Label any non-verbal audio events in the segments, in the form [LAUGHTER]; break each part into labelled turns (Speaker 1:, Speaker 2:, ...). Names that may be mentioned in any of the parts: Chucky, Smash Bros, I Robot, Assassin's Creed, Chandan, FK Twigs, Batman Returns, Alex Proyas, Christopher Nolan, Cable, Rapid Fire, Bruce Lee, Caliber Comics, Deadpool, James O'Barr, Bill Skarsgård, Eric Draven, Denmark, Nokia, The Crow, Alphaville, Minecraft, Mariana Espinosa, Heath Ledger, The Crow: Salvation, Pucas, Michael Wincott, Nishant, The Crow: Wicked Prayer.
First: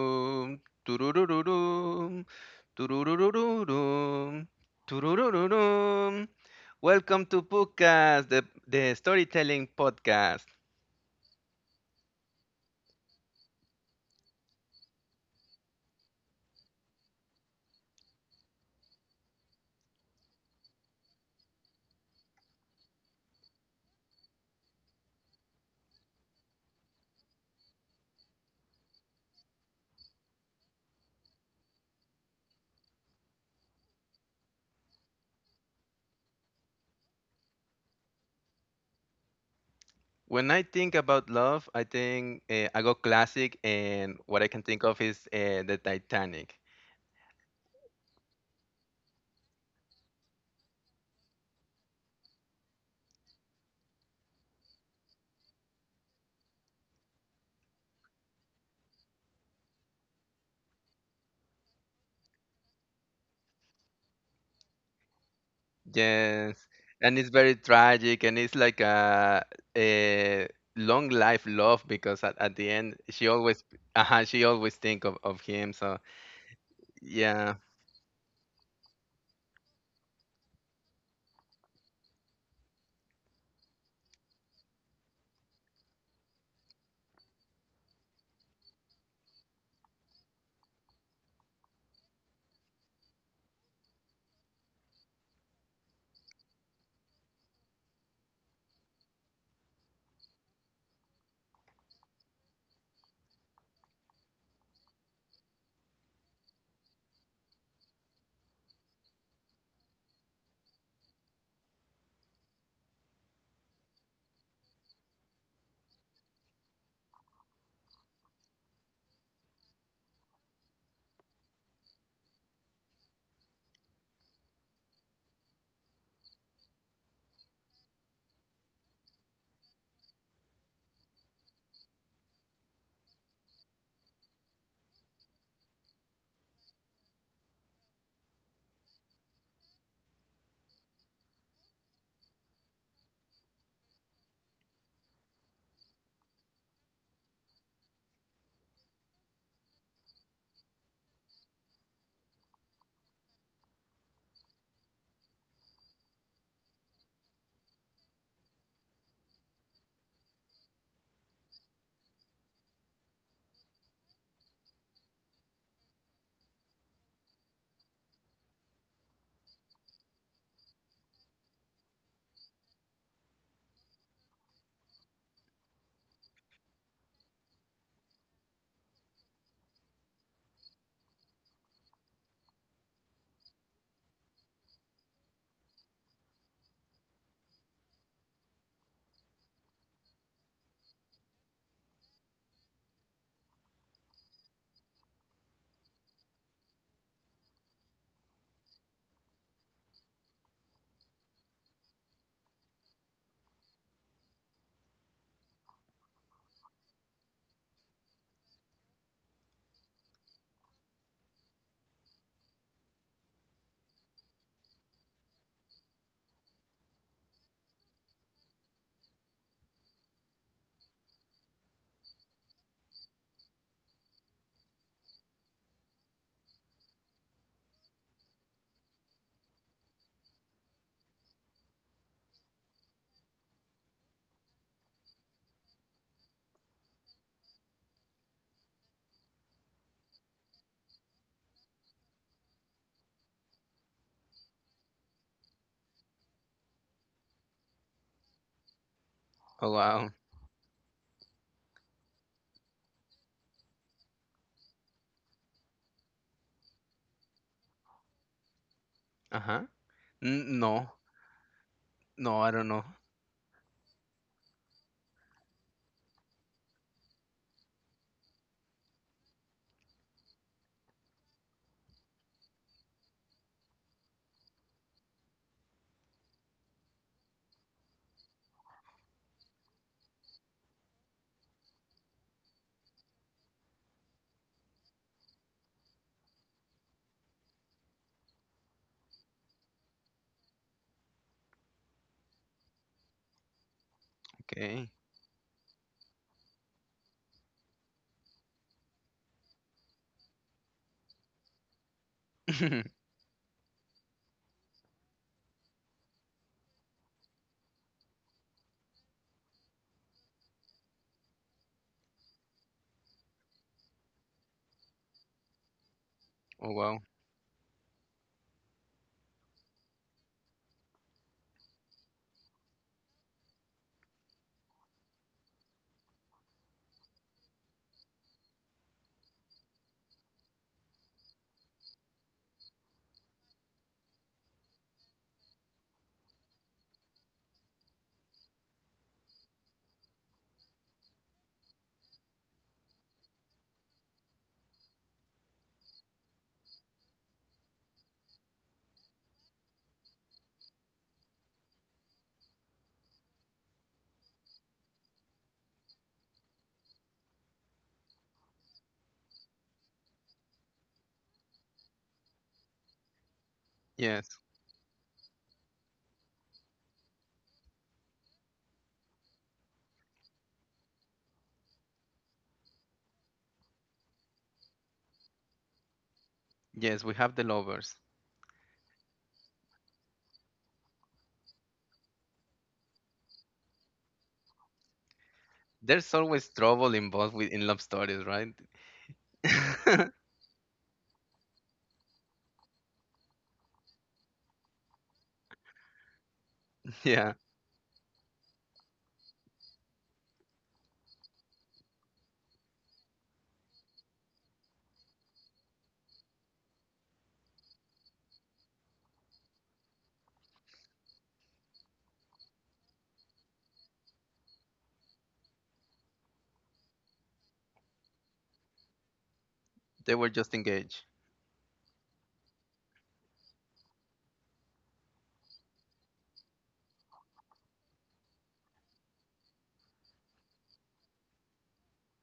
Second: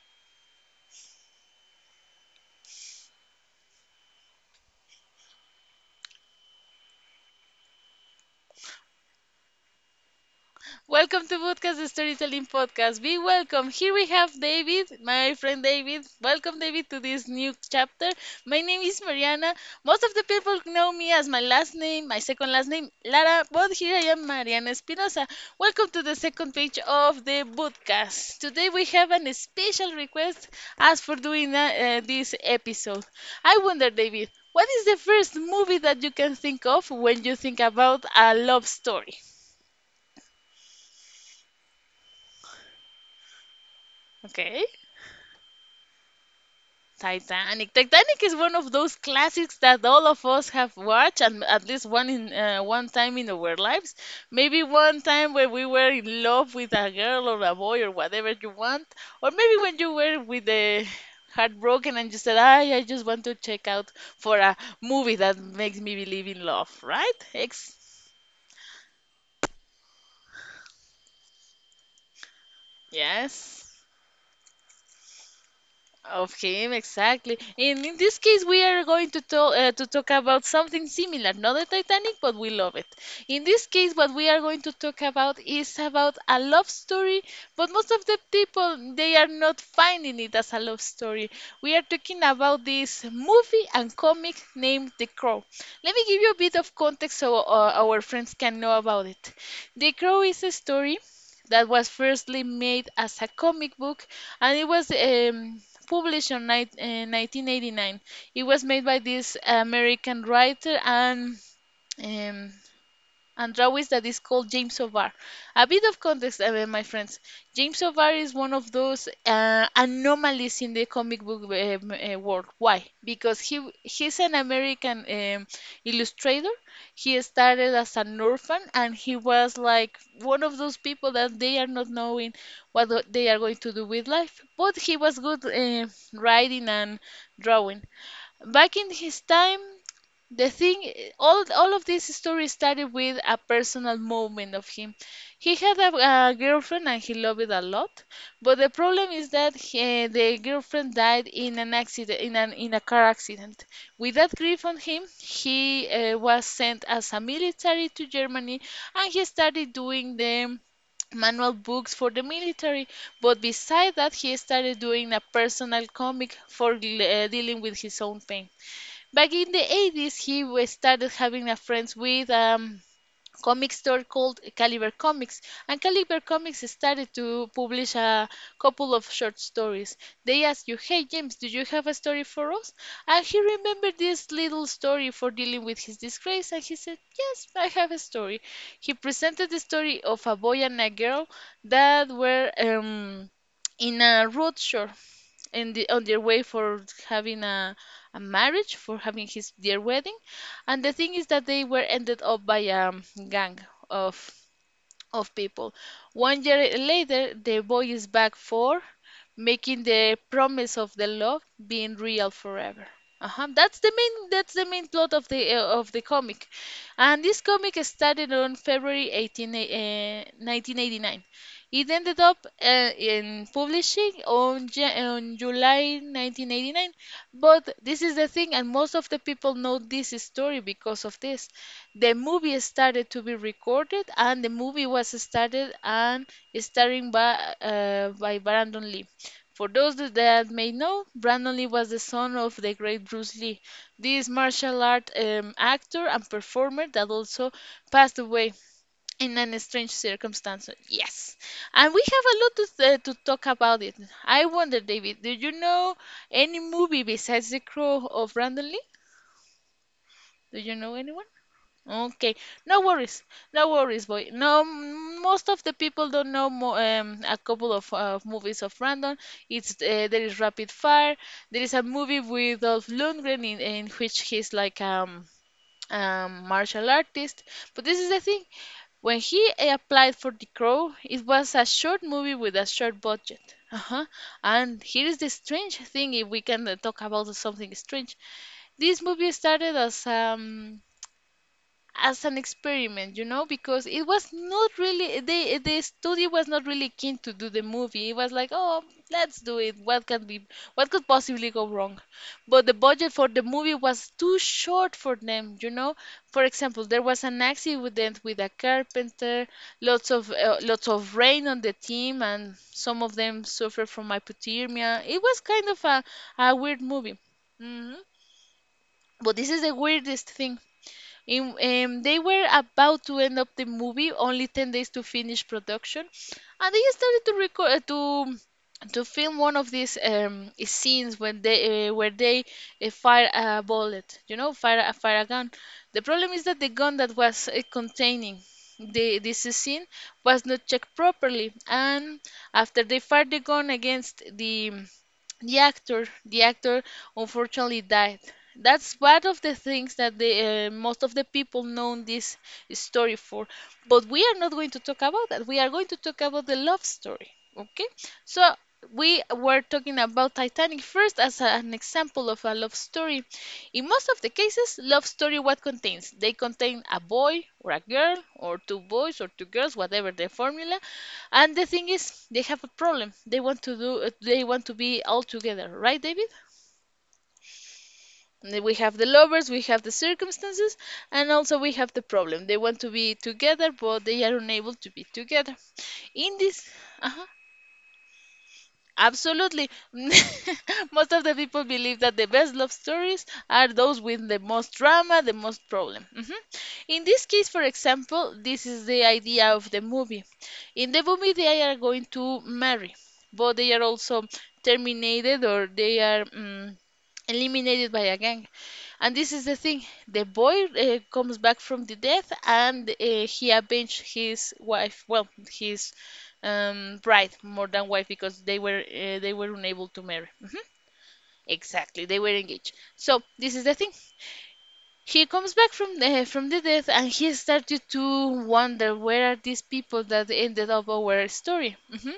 Speaker 1: doom do do do do doom do do do do doom do do. Doo doo doom. Welcome to Pucas, the storytelling podcast.
Speaker 2: Welcome to Podcast Storytelling Podcast. Be welcome. Here we have David, my friend David. Welcome, David, to this new chapter. My name is Mariana. Most of the people know me as my last name, my second last name, Lara, but here I am, Mariana Espinosa. Welcome to the second page of the podcast. Today we have an special request as for doing this episode. I wonder, David, what is the first movie that you can think of when you think about a love story?
Speaker 1: When I think about love, I think I go classic, and what I can
Speaker 2: Okay.
Speaker 1: think of is the Titanic.
Speaker 2: Titanic. Titanic is one of those classics that all of us have watched and at least one in one time in our lives. Maybe one time where we were in love with a girl or a boy or whatever you want, or maybe when you were with the heartbroken and you said, "I just want to check out for a movie that makes me believe in
Speaker 1: Yes,
Speaker 2: love."
Speaker 1: and
Speaker 2: Right?
Speaker 1: it's very
Speaker 2: Ex-
Speaker 1: tragic, and it's like a long life love because at the end
Speaker 2: yes.
Speaker 1: she always think of him. So
Speaker 2: Of him, exactly.
Speaker 1: yeah.
Speaker 2: And in this case, we are going to talk to talk about something similar, not the Titanic, but we love it. In this case, what we are going to talk about is about a love story, but most of the people they are not finding it as a love story. We are talking about this movie and comic named The Crow. Let me give you a bit of context so our friends can know about it. The Crow is a story that was firstly made as a comic book and it was published in 1989. It was made by this American writer um, and drawings that is called James O'Barr. A bit of context, my friends. James O'Barr is one of those anomalies in the comic book world. Why? Because he's an American illustrator. He started as an orphan, and he was like one of those people that they are not knowing what they are going to do with life. But he was good writing and drawing. Back in his time, the thing all of this story started with a personal moment of him. He had a girlfriend and he loved it a lot, but the problem is that he, the girlfriend died in an accident, in an in a car accident. With that grief on him, he was sent as a military to Germany, and he started doing the manual books for the military, but beside that he started doing a personal comic for dealing with his own pain. Back in the 80s, he was started having a friends with comic store called Caliber Comics, and Caliber Comics started to publish a couple of short stories. They asked you, "Hey James, do you have a story for us?" And he remembered this little story for dealing with his disgrace, and he said, "Yes, I have a story." He presented the story of a boy and a girl that were in a road show in the on their way for having a marriage for having his their wedding, and the thing is that they were ended up by a gang of of people. One year later, the boy is back for making the promise of the love being real forever. Uh-huh. That's the main plot of the comic, and this comic started on February 18, 1989. It ended up in publishing on on July 1989, but this is the thing, and most of the people know this story because of this. The movie started to be recorded, and the movie was started and starring by Brandon Lee. For those that may know, Brandon Lee was the son of the great Bruce Lee, this martial art actor and performer that also passed away in an
Speaker 1: Oh
Speaker 2: strange
Speaker 1: wow.
Speaker 2: circumstance. Yes, and we have a lot to talk about it. I wonder, David, do you know any movie besides The Crow of Brandon Lee?
Speaker 1: Uh-huh. N
Speaker 2: Do you
Speaker 1: no.
Speaker 2: know anyone?
Speaker 1: No,
Speaker 2: Okay,
Speaker 1: I don't know.
Speaker 2: no worries, no worries, boy. No, most of the people don't know mo a couple of movies of Random. It's there is Rapid Fire. There is a movie with Dolph Lundgren in which he's like um martial artist. But this is the thing: when he applied for The Crow, it was a short movie with a short budget. Uh-huh. And here is the strange thing: if we can talk about something strange, this movie started as an experiment, you know, because it was not
Speaker 1: Okay.
Speaker 2: really the studio was not really keen to do the movie. It was like, oh, let's do it. What can be what could possibly go wrong? But the
Speaker 1: [LAUGHS]
Speaker 2: budget for the movie was too short for them, you know. For example, there was an accident with a carpenter, lots of rain on the team, and some of them suffered from hypothermia. It was kind of a
Speaker 1: Oh
Speaker 2: weird
Speaker 1: wow.
Speaker 2: movie. Hmm. But this is the weirdest thing. They were about to end up the movie, only 10 days to finish production, and they started to record to film one of these scenes when they where they fire a bullet, you know, fire a gun. The problem is that the gun that was containing the this scene was not checked properly, and after they fired the gun against the actor, the actor unfortunately died. That's one of the things that the most of the people know this story for, but we are not going to talk about that. We are going to talk about the love story. Okay, so we were talking about Titanic first as an example of a love story. In most of
Speaker 1: Yes.
Speaker 2: the cases, love story what contains, they contain a boy or a girl or two boys or two girls, whatever the formula, and the thing is, they have a problem. They want to be all together, right, David?
Speaker 1: Yes, we have the lovers.
Speaker 2: And then we have the lovers, we have the circumstances, and also we have the problem. They want to be together, but they are unable to be together.
Speaker 1: There's
Speaker 2: In
Speaker 1: always
Speaker 2: this,
Speaker 1: trouble
Speaker 2: uh-huh.
Speaker 1: involved with in love stories, right?
Speaker 2: Absolutely.
Speaker 1: [LAUGHS]
Speaker 2: [LAUGHS] Most of the people believe that the best love stories are those with the most drama, the most problem. Mhm. In this
Speaker 1: Yeah,
Speaker 2: case, for example, this is the idea of the movie. In the movie, they are going to marry, but they are also terminated, or they are eliminated by a gang. And this is the thing: the boy comes back from the death, and he avenged his wife. Well, his bride more than wife, because they were unable to
Speaker 1: they were
Speaker 2: marry.
Speaker 1: just
Speaker 2: Mhm.
Speaker 1: engaged.
Speaker 2: Exactly, they were engaged. So this is the thing: he comes back from the death, and he started to wonder where are these people that ended up our story. Mhm.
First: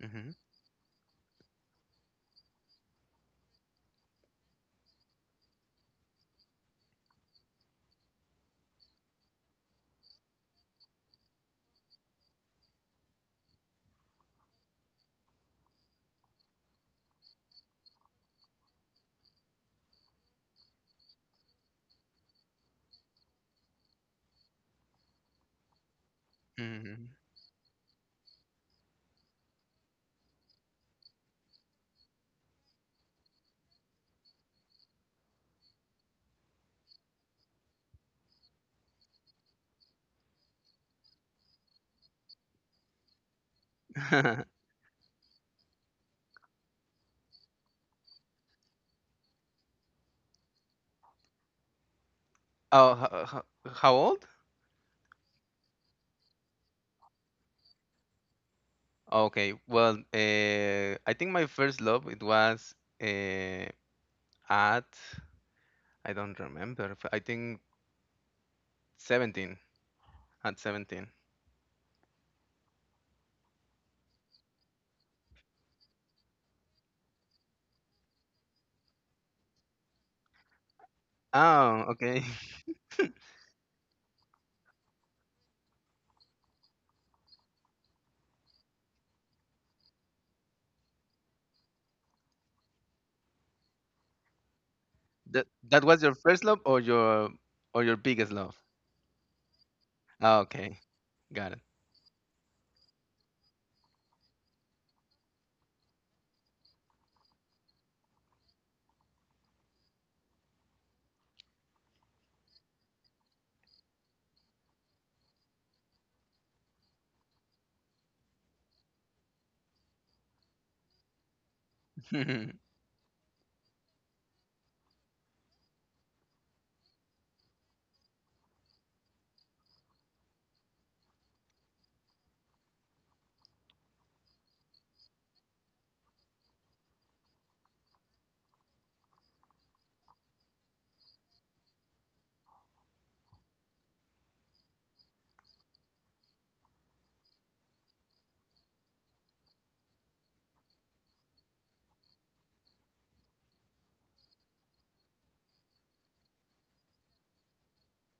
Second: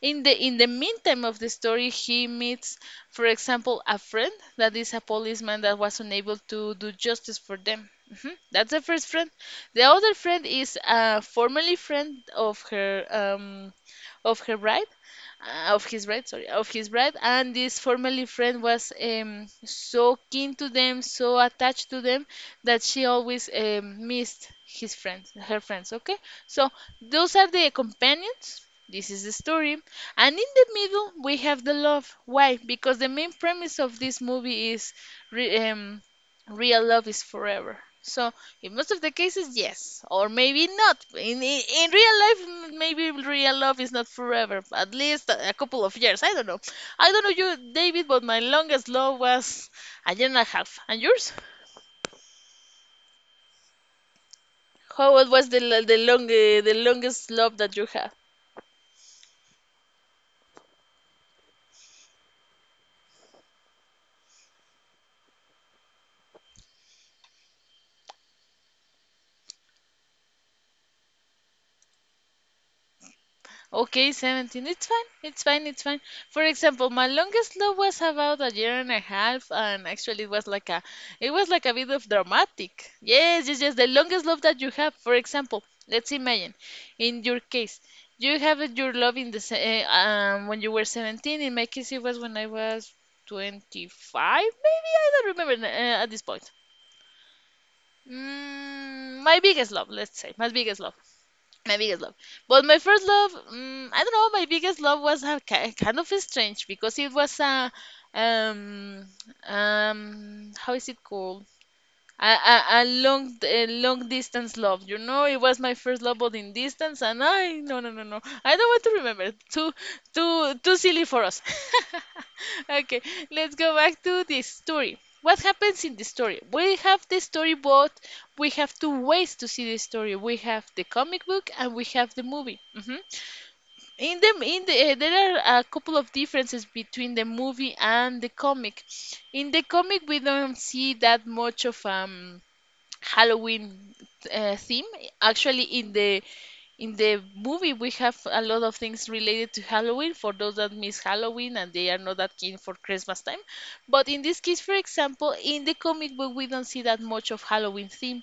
Speaker 2: In the
Speaker 1: Hmm.
Speaker 2: in the meantime of the story, he meets, for example, a friend that is a policeman that was unable to do justice for them. Mhm. That's the first friend. The other friend is a formerly friend of her bride, of his bride, and this formerly friend was so keen to them, so attached to them, that she always missed his friends, her friends. Okay, so
Speaker 1: Hmm.
Speaker 2: those are the companions. This is the story, and in the middle we have the love. Why? Because the main premise of this movie is re- um, real love is forever. So in most of the cases, yes, or maybe not. In real life, maybe real love is not
Speaker 1: [LAUGHS]
Speaker 2: forever. At least a couple of years. I don't know. I don't know you, David, but my longest love was a year and a half. And yours?
Speaker 1: Oh, how old?
Speaker 2: How was the longest love that you had?
Speaker 1: Okay, well, I think my first love it was, uh, at I don't remember. I think 17, at 17.
Speaker 2: Okay, 17. It's fine. It's fine. It's fine. For example, my longest love was about a year and a half, and actually it was like a, it was like a
Speaker 1: Oh,
Speaker 2: bit of
Speaker 1: okay. [LAUGHS]
Speaker 2: dramatic. Yes, yes, yes. The longest love that you have. For example, let's imagine, in your case, you have your love in when you were 17. In my case, it was when I was 25, maybe. I don't
Speaker 1: That
Speaker 2: remember
Speaker 1: that was
Speaker 2: at
Speaker 1: your
Speaker 2: this
Speaker 1: first
Speaker 2: point.
Speaker 1: love or your biggest love?
Speaker 2: Mm, my biggest love, let's say,
Speaker 1: Ah,
Speaker 2: my
Speaker 1: okay,
Speaker 2: biggest love.
Speaker 1: got it.
Speaker 2: My biggest love. But my first love, mm I don't know, my biggest love was a, kind of strange because it was a um how is it called? A long distance love. You know, it was my first love, but in distance, and I no no no no. I don't want to remember. Too silly for us.
Speaker 1: [LAUGHS]
Speaker 2: [LAUGHS] Okay, let's go back to the story. What happens in the story? We have the story, but we have two ways to see the story. We have the comic book and we have the movie. Mhm. In the There are a couple of differences between the movie and the comic. In the comic, we don't see that much of Halloween theme. Actually, in the movie, we have a lot of things related to Halloween for those that miss Halloween and they are not that keen for Christmas time. But in this case, for example, in the comic book, we don't see that much of Halloween theme,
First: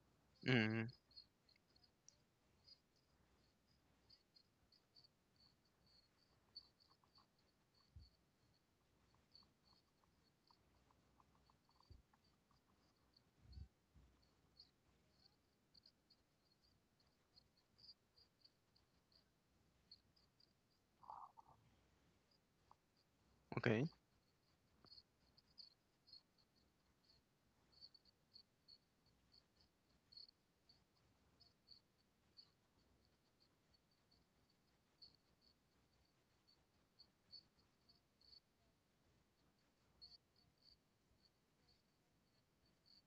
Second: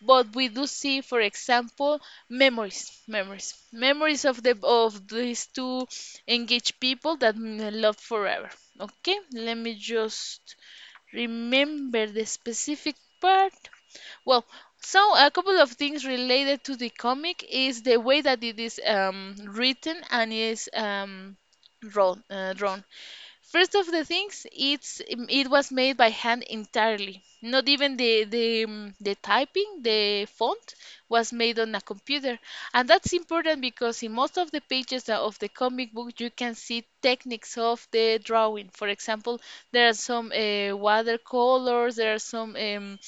Speaker 2: but we do
Speaker 1: Mm,
Speaker 2: see, for example, memories of these two engaged people that love forever. Okay, let me just remember the specific part. Well, so a couple of things related to the comic is the way that it is written and is drawn. First
Speaker 1: okay.
Speaker 2: of the things, it was made by hand entirely. Not even the typing, the font was made on a computer, and that's important because in most of the pages of the comic book you can see techniques of the drawing. For example, there are some watercolors, there are some. Um,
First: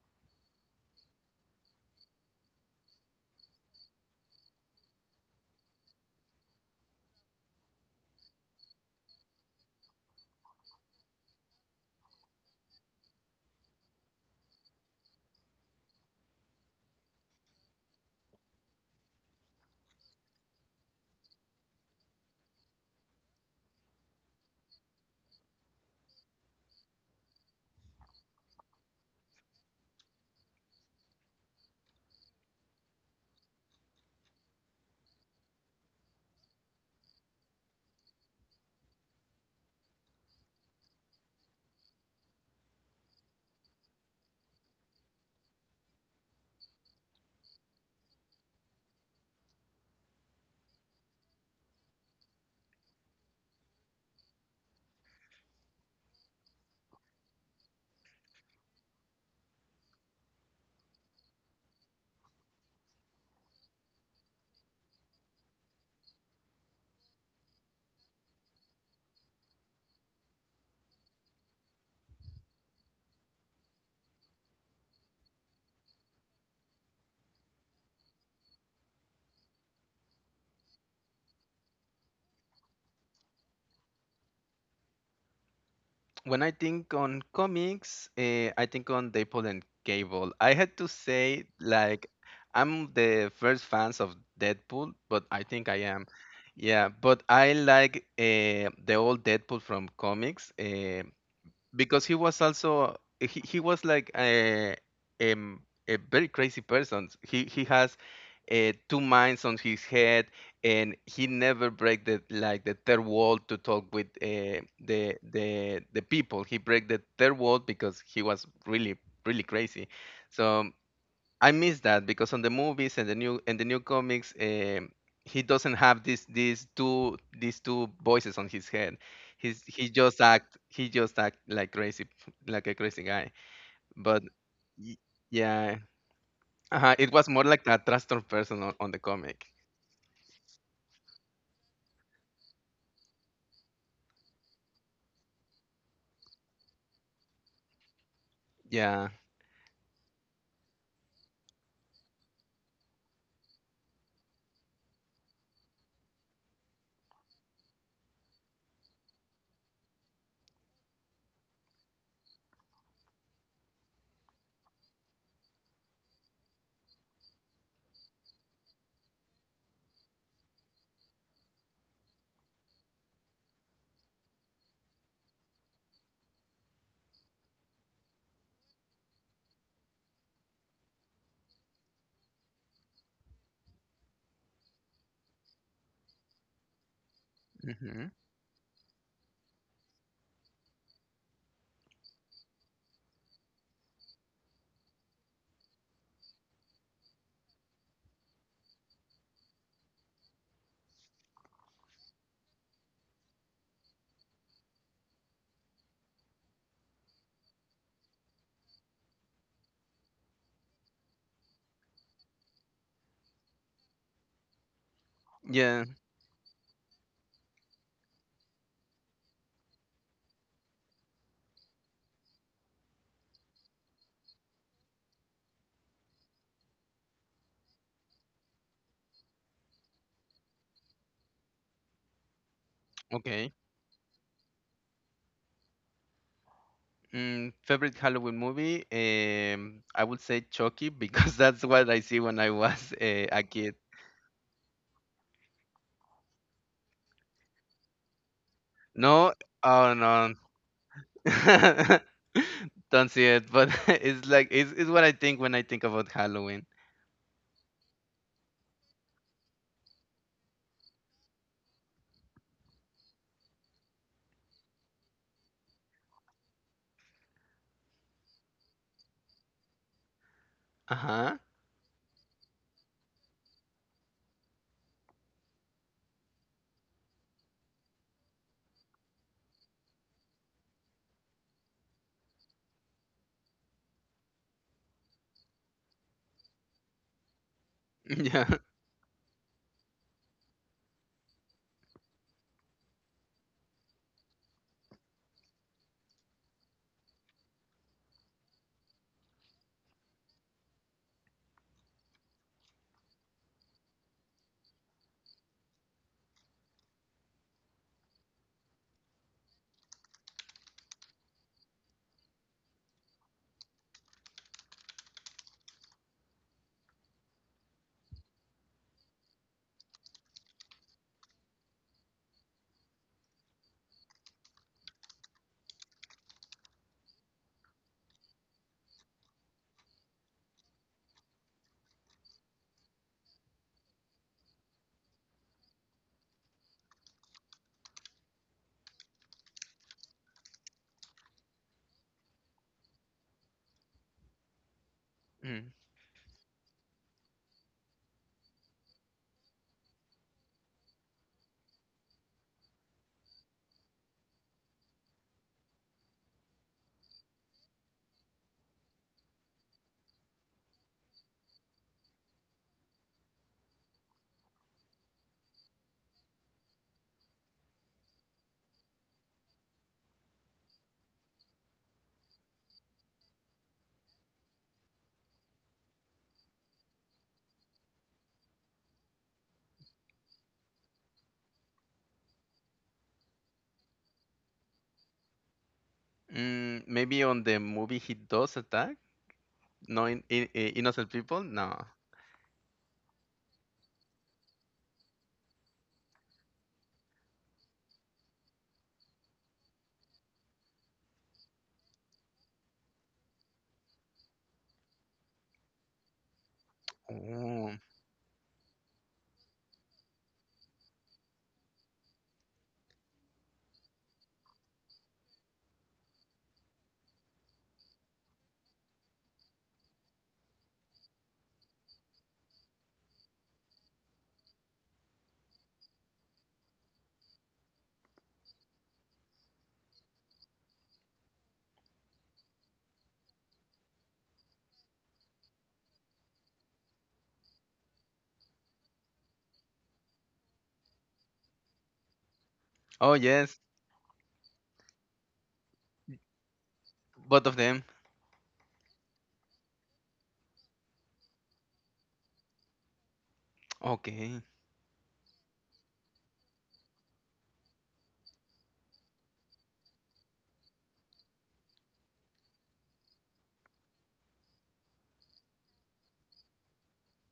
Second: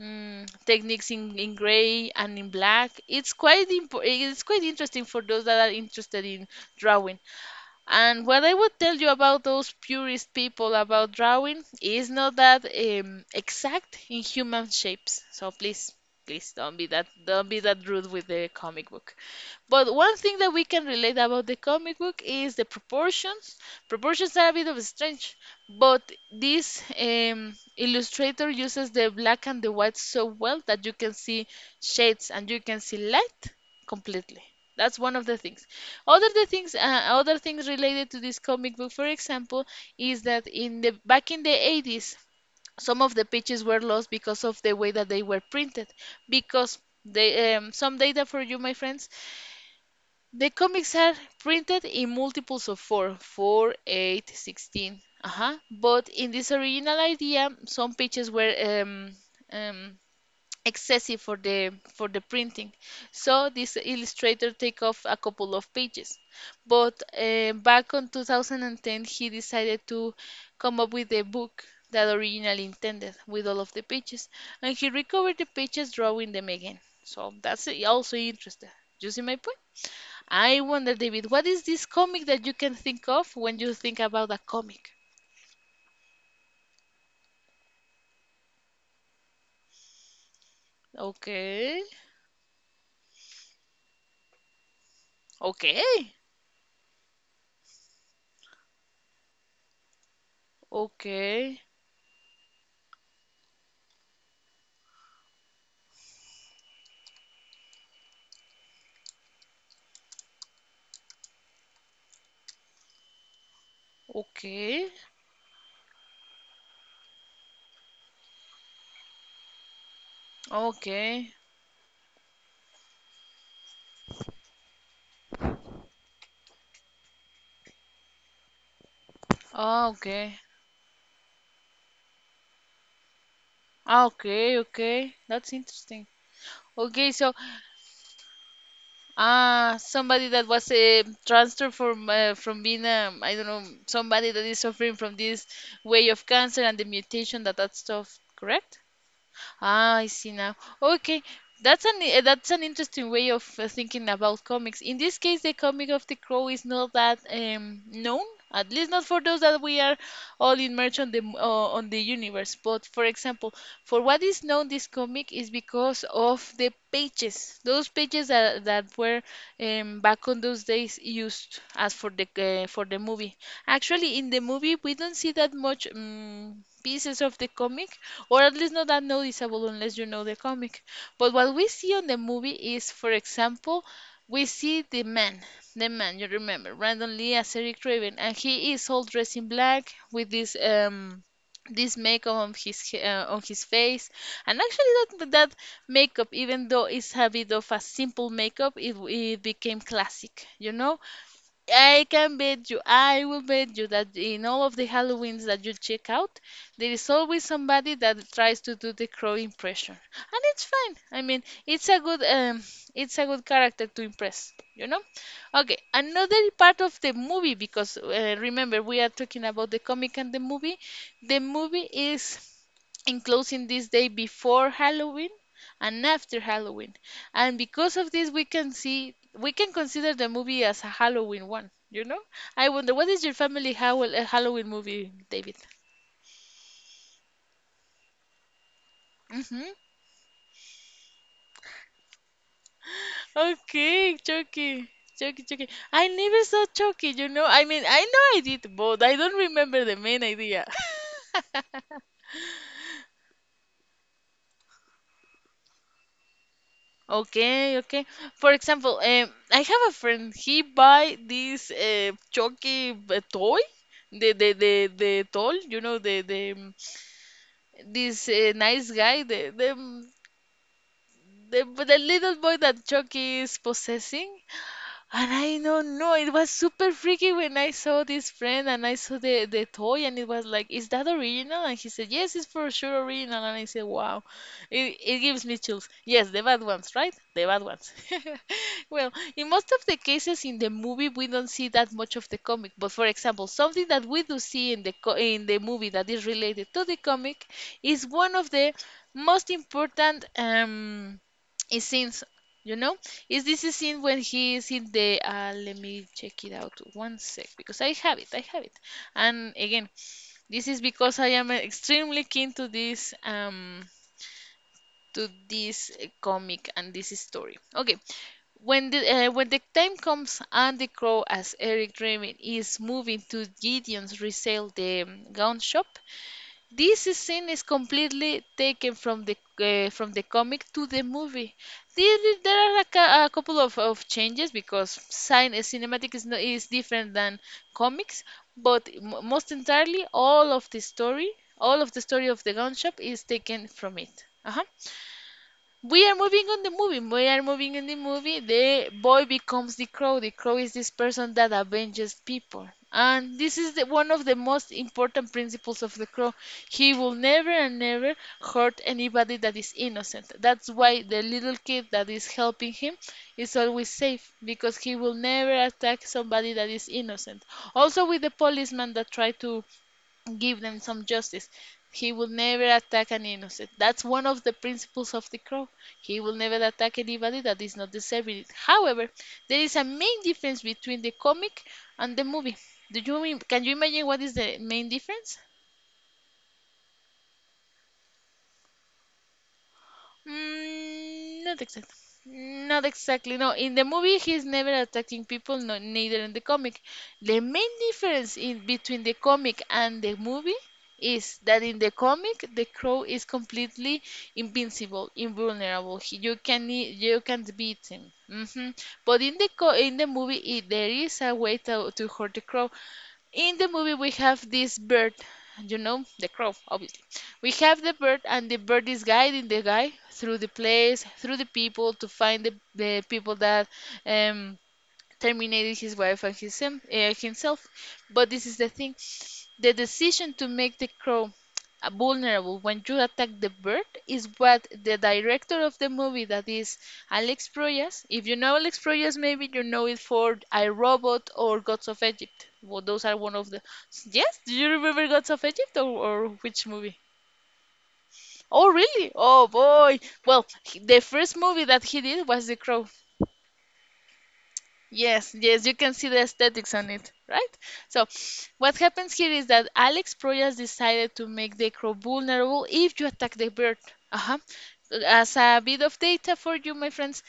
Speaker 2: Mm, Techniques in gray and in black. It's quite interesting for those that are interested in drawing. And what I would tell you about those purist people about drawing is not that exact in human shapes. So please, don't be that rude with the comic book. But one thing that we can relate about the comic book is the proportions. Proportions are a bit of strange, but this illustrator uses the black and the white so well that you can see shades and you can see light completely. That's one of the things. Other the things, uh, Other things related to this comic book, for example, is that in the back in the 80s, some of the pictures were lost because of the way that they were printed. Because the some data for you, my friends, the comics are printed in multiples of four, four, eight, 16. Uh huh. But in this original idea, some pictures were um, excessive for the printing, so this illustrator take off a couple of pages, but back on 2010 he decided to come up with a book that originally intended with all of the pages, and he recovered the pages drawing them again, so that's also interesting. You see my point? I wonder, David, what is this comic that you can think of when you think about a comic?
Speaker 1: When I think on comics, I think on Deadpool and Cable. I had to say
Speaker 2: okay
Speaker 1: like I'm the first fans of Deadpool, but I think I
Speaker 2: okay
Speaker 1: am. Yeah, but I like the old Deadpool from comics.
Speaker 2: okay
Speaker 1: Because he was also he was like um, a very crazy person. He has two minds on his head, and he never break the like the third wall to talk with
Speaker 2: okay
Speaker 1: the people. He break the third wall because he was really really crazy. So
Speaker 2: okay
Speaker 1: I miss that because on the movies and the new comics, he doesn't have this these two voices on his head. He's he
Speaker 2: Oh,
Speaker 1: just
Speaker 2: okay.
Speaker 1: act he just act like crazy like a crazy guy.
Speaker 2: Ah,
Speaker 1: But
Speaker 2: okay,
Speaker 1: y-
Speaker 2: okay. That's
Speaker 1: yeah,
Speaker 2: interesting.
Speaker 1: it
Speaker 2: Okay,
Speaker 1: was
Speaker 2: so
Speaker 1: more like a transformed person on the comic.
Speaker 2: somebody that was transferred from being I don't know, somebody that is suffering from this way of cancer and the mutation, that stuff, correct?
Speaker 1: Yeah.
Speaker 2: Ah, I see now. Okay, that's an that's an interesting way of thinking about comics. In this case, the comic of the Crow is not that known, at least not for those that we are all immersed on on the universe. But for example, for what is known, this comic is because of the pages, those pages that were back on those days used as for the movie. Actually, in the movie, we don't see that much pieces of the comic, or at least not that noticeable unless you know the comic. But what we see on the movie is, for example, we see the man, the man, you remember, Brandon Lee as Eric
Speaker 1: Hmm.
Speaker 2: Draven, and he is all dressed in black with this makeup on on his face, and actually that makeup, even though it's a bit of a simple makeup, it became classic, you know. I can bet you, I will bet you that in all of the Halloweens that you check out, there is always somebody that tries to do the crow impression, and it's fine. I mean, it's a good character to impress, you know. Okay,
Speaker 1: Yeah.
Speaker 2: another part of the movie because remember we are talking about the comic and the movie. The movie is in closing this day before Halloween and after Halloween. And because of this, we can consider the movie as a Halloween one. You know, I wonder what is your
Speaker 1: Okay.
Speaker 2: family, how a Halloween movie, David?
Speaker 1: Mm, favorite Halloween movie?
Speaker 2: Mm-hmm.
Speaker 1: I would say Chucky because [LAUGHS] that's what I see when I was a kid.
Speaker 2: Okay, Chucky. Chucky. I never saw Chucky, you know. I mean, I know I did, but I
Speaker 1: No,
Speaker 2: don't remember
Speaker 1: oh
Speaker 2: the main
Speaker 1: no.
Speaker 2: idea. [LAUGHS]
Speaker 1: [LAUGHS] Don't see it, but [LAUGHS] it's like it's what I think when I think about Halloween.
Speaker 2: Okay, okay. For example, I have a friend. He buy this Chucky toy, the doll. You know the this nice guy, the the
Speaker 1: Uh-huh. [LAUGHS]
Speaker 2: the the little boy that Chucky is possessing. And I don't know, it was super freaky when I saw this friend and I saw the toy, and it was like, is that original? And he said, yes, it's for sure original. And I said, wow, it gives me chills. Yes, the bad ones, right? The bad ones.
Speaker 1: Yeah.
Speaker 2: [LAUGHS] Well, in most of the cases in the movie, we don't see that much of the comic. But for example, something that we do see in in the movie that is related to the comic is one of the most important scenes, you know? Is this the scene when he is in the let me check it out one sec because I have it, I have it. And again, this is because I am extremely keen to this comic and this story. Okay. When the time comes and the crow as Eric Draven is moving to Gideon's resale, the gun shop, this scene is completely taken from the comic to the movie. There, there are a couple of changes because cinematic is no, is different than comics, but most entirely all of the story, all of the story of the gun shop is taken from it. Uh-huh.
Speaker 1: Mm.
Speaker 2: We are moving on the movie. We are moving in the movie. The boy becomes the crow. The crow is this person that avenges people. And this is one of the most important principles of the crow. He will never hurt anybody that is innocent. That's why the little kid that is helping him is always safe, because he will never attack somebody that is innocent. Also, with the policeman that tried to give them some justice. He will never attack an innocent. That's one of the principles of the crow. He will never attack anybody that is not deserving it. However, there is a main difference between the comic and the movie. Do you can you imagine what is the main difference?
Speaker 1: Mm, maybe on the movie he does attack? No, innocent people?
Speaker 2: Mm,
Speaker 1: No.
Speaker 2: not exactly. Not exactly. No, in the movie he's never attacking people. No, neither in the comic. The main difference in between the comic and the movie is that in the comic the crow is completely invincible, invulnerable. He, you can't
Speaker 1: Oh.
Speaker 2: beat him. Hmm. But in the co in the movie, there is a way to hurt the crow. In the movie we have this bird, you know, the crow, obviously. We have the bird, and the bird is guiding the guy through the place, through the people, to find the people that um terminated his wife and his, himself. But this is the thing, the decision to make the crow [TSK] vulnerable when you attack the bird is what the director of the movie, that is Alex Proyas. If you know Alex Proyas, maybe you know it for I Robot or Gods of Egypt. Well, those
Speaker 1: Oh
Speaker 2: are one of
Speaker 1: yes,
Speaker 2: the. Yes, do you remember Gods of Egypt, or which movie?
Speaker 1: both of them.
Speaker 2: Oh, really? Oh, boy. Well, the first movie that he did was The Crow.
Speaker 1: Okay.
Speaker 2: Yes, yes, you can see the aesthetics on it, right? So, what happens here is that Alex Proyas decided to make the crow vulnerable if you attack the bird. Uh-huh. As a bit of data for you, my friends,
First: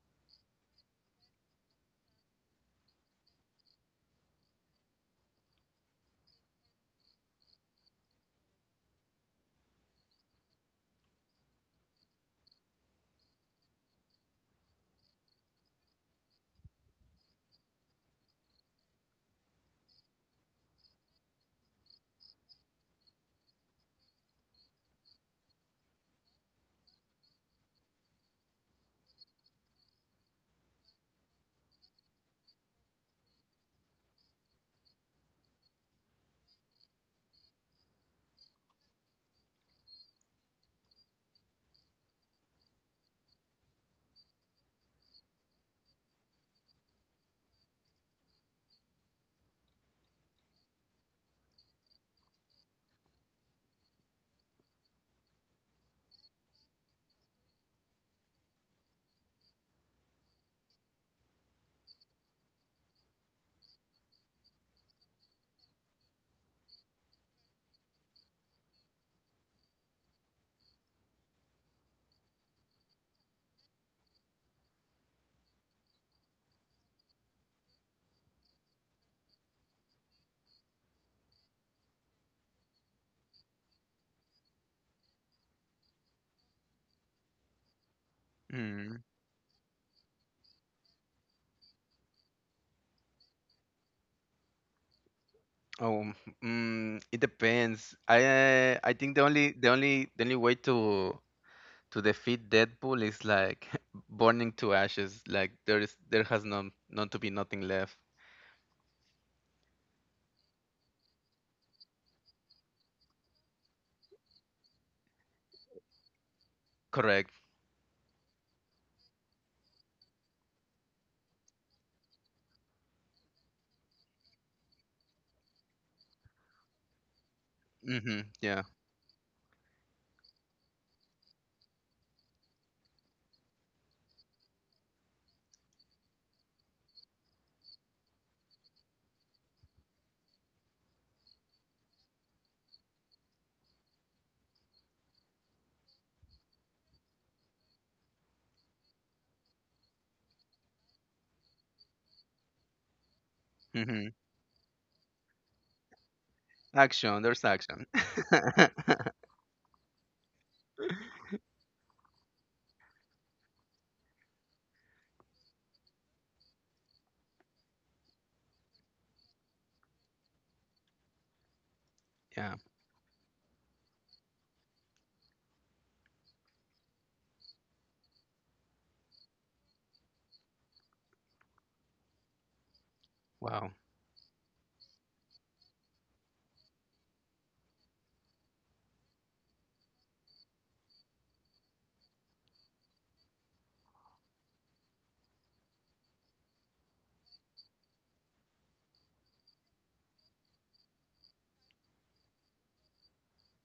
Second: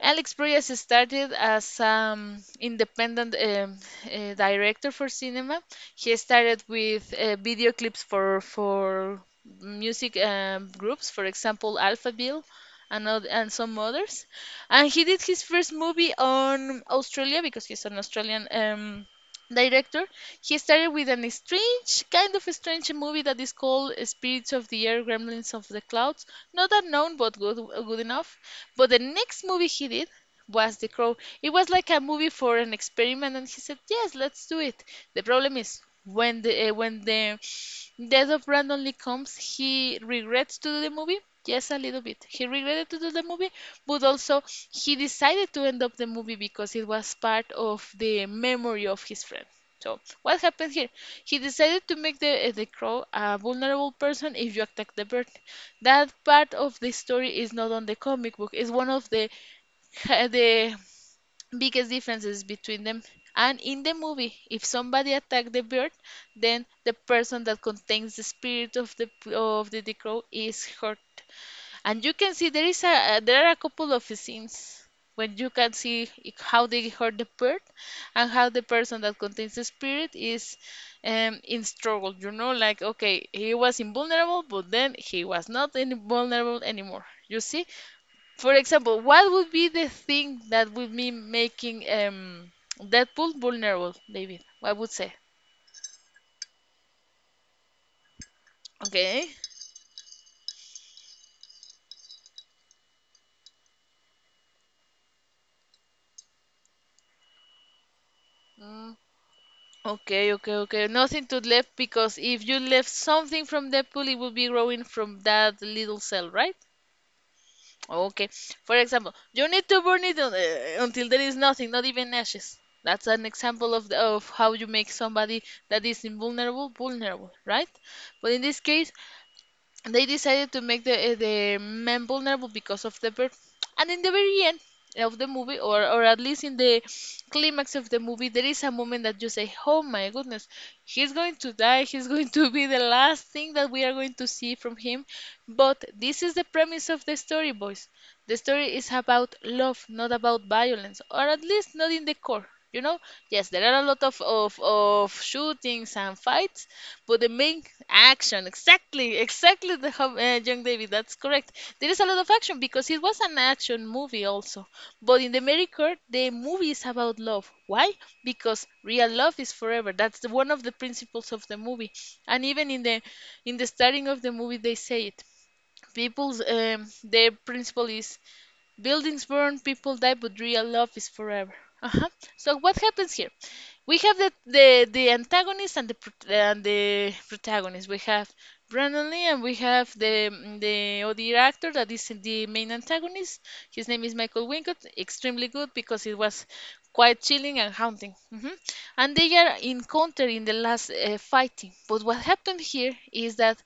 Speaker 2: Alex Proyas started as independent director for cinema. He started with video clips for music groups, for example, Alphaville and some others. And he did his first movie on Australia because he's an Australian director. He started with an strange kind of strange movie that is called Spirits of the Air, Gremlins of the Clouds. Not unknown, but good enough. But the next movie he did was The Crow. It was like a movie for an experiment, and he said, "Yes, let's do it." The problem is, when the death of Brandon Lee comes, he regrets to do the movie. Yes, a little bit. He regretted to do the movie, but also he decided to end up the movie because it was part of the memory of his friend. So what happened here? He decided to make the crow a vulnerable person if you attack the bird. That part of the story is not on the comic book. It's one of the [LAUGHS] the biggest differences between them. And in the movie, if somebody attack the bird, then the person that contains the spirit of the crow is hurt. And you can see there is a there are a couple of scenes when you can see how they hurt the bird and how the person that contains the spirit is, in struggle, you know, like, okay, he was invulnerable, but then he was not invulnerable anymore, you see. For
Speaker 1: Mm.
Speaker 2: example, what would be the thing that would be making Deadpool vulnerable, David? What would say?
Speaker 1: Oh, it depends. I think the
Speaker 2: Okay.
Speaker 1: only the only the only way to defeat Deadpool is like [LAUGHS] burning to ashes. Like there has not to be nothing left.
Speaker 2: Okay, okay, okay. Nothing to left, because if you left something from that pool, it will be growing from that little cell, right?
Speaker 1: Correct.
Speaker 2: Okay. For example, you need to burn it until there is nothing, not even ashes. That's an example of of how you make somebody that is invulnerable vulnerable, right?
Speaker 1: Mhm.
Speaker 2: But in this
Speaker 1: Yeah.
Speaker 2: case, they decided to make the man vulnerable because of the bird. And in the very end of the movie, or at least in the climax of the movie, there is a moment that you say, "Oh my goodness, he's going to die. He's [LAUGHS] going to be the last thing that we are going to see from him." But this is the premise of the story, boys. The story is about love, not about violence, or at least not in the core. You know, yes, there are a lot
Speaker 1: Mhm.
Speaker 2: of shootings and fights, for
Speaker 1: Action.
Speaker 2: the
Speaker 1: There's
Speaker 2: main
Speaker 1: action.
Speaker 2: action.
Speaker 1: [LAUGHS]
Speaker 2: Exactly, exactly, young David. That's correct. There is a lot of action because it was an action movie also, but in the Mary Kurt, the movie is about love. Why? Because real love is forever. That's one of the principles of the movie. And
Speaker 1: Yeah.
Speaker 2: even in the starting of the movie they say it. People's, their principle is, "Buildings burn, people die, but real love is forever." Uh-huh. So what happens here?
Speaker 1: Wow.
Speaker 2: We have the antagonist and the protagonist. We have Brandon Lee, and we have the other actor that is the main antagonist. His name is Michael Wincott. Extremely good, because it was quite chilling and haunting. Hmm. And they are encountered in the last fighting. But what happened here is that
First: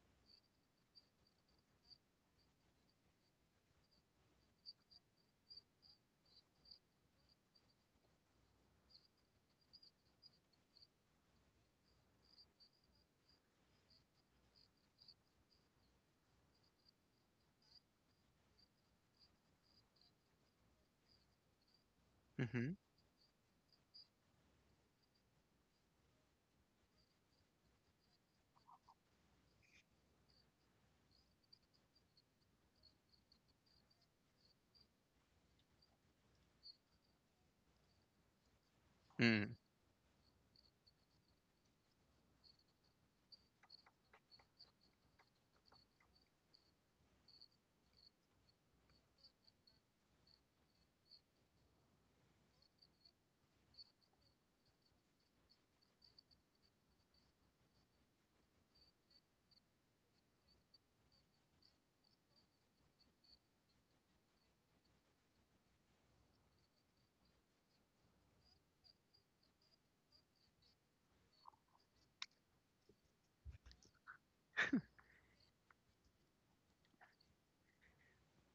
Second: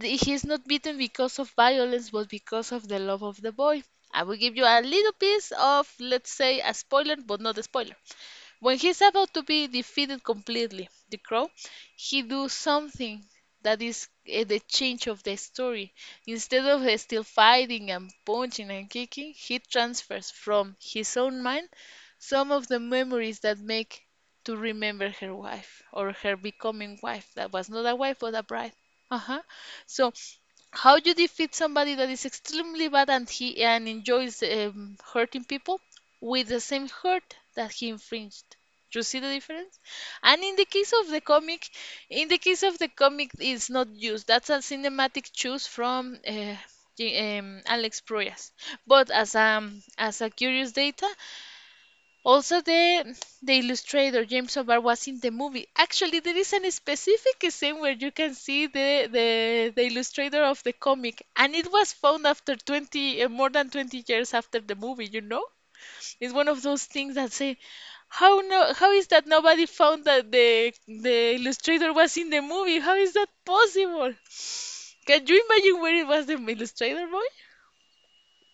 Speaker 2: he's not beaten because of violence, but because of the love of the boy. I will give you a little piece of, let's say, a spoiler, but not a spoiler. When he's about to be defeated completely, the crow, he do something that is the change of the story. Instead of still fighting and punching and kicking, he transfers from his own mind some of
Speaker 1: Mhm.
Speaker 2: the memories that make to remember her wife, or her becoming wife, that was not a wife but a bride. Uh huh. So, how you defeat somebody that is extremely bad and he and enjoys hurting people with the same hurt that he infringed? You see the
Speaker 1: Mm.
Speaker 2: difference? And in the case of the comic, in the case of the comic, it's not used. That's a cinematic choose from Alex Proyas. But as a curious data, also, the illustrator James O'Barr was in the movie. Actually, there is a specific scene where you can see the illustrator of the comic, and it was found after more than 20 years after the movie. You know, it's one of those things that say, how no, how is that nobody found that the illustrator was in the movie? How is that possible? Can you imagine where it was the illustrator, boy?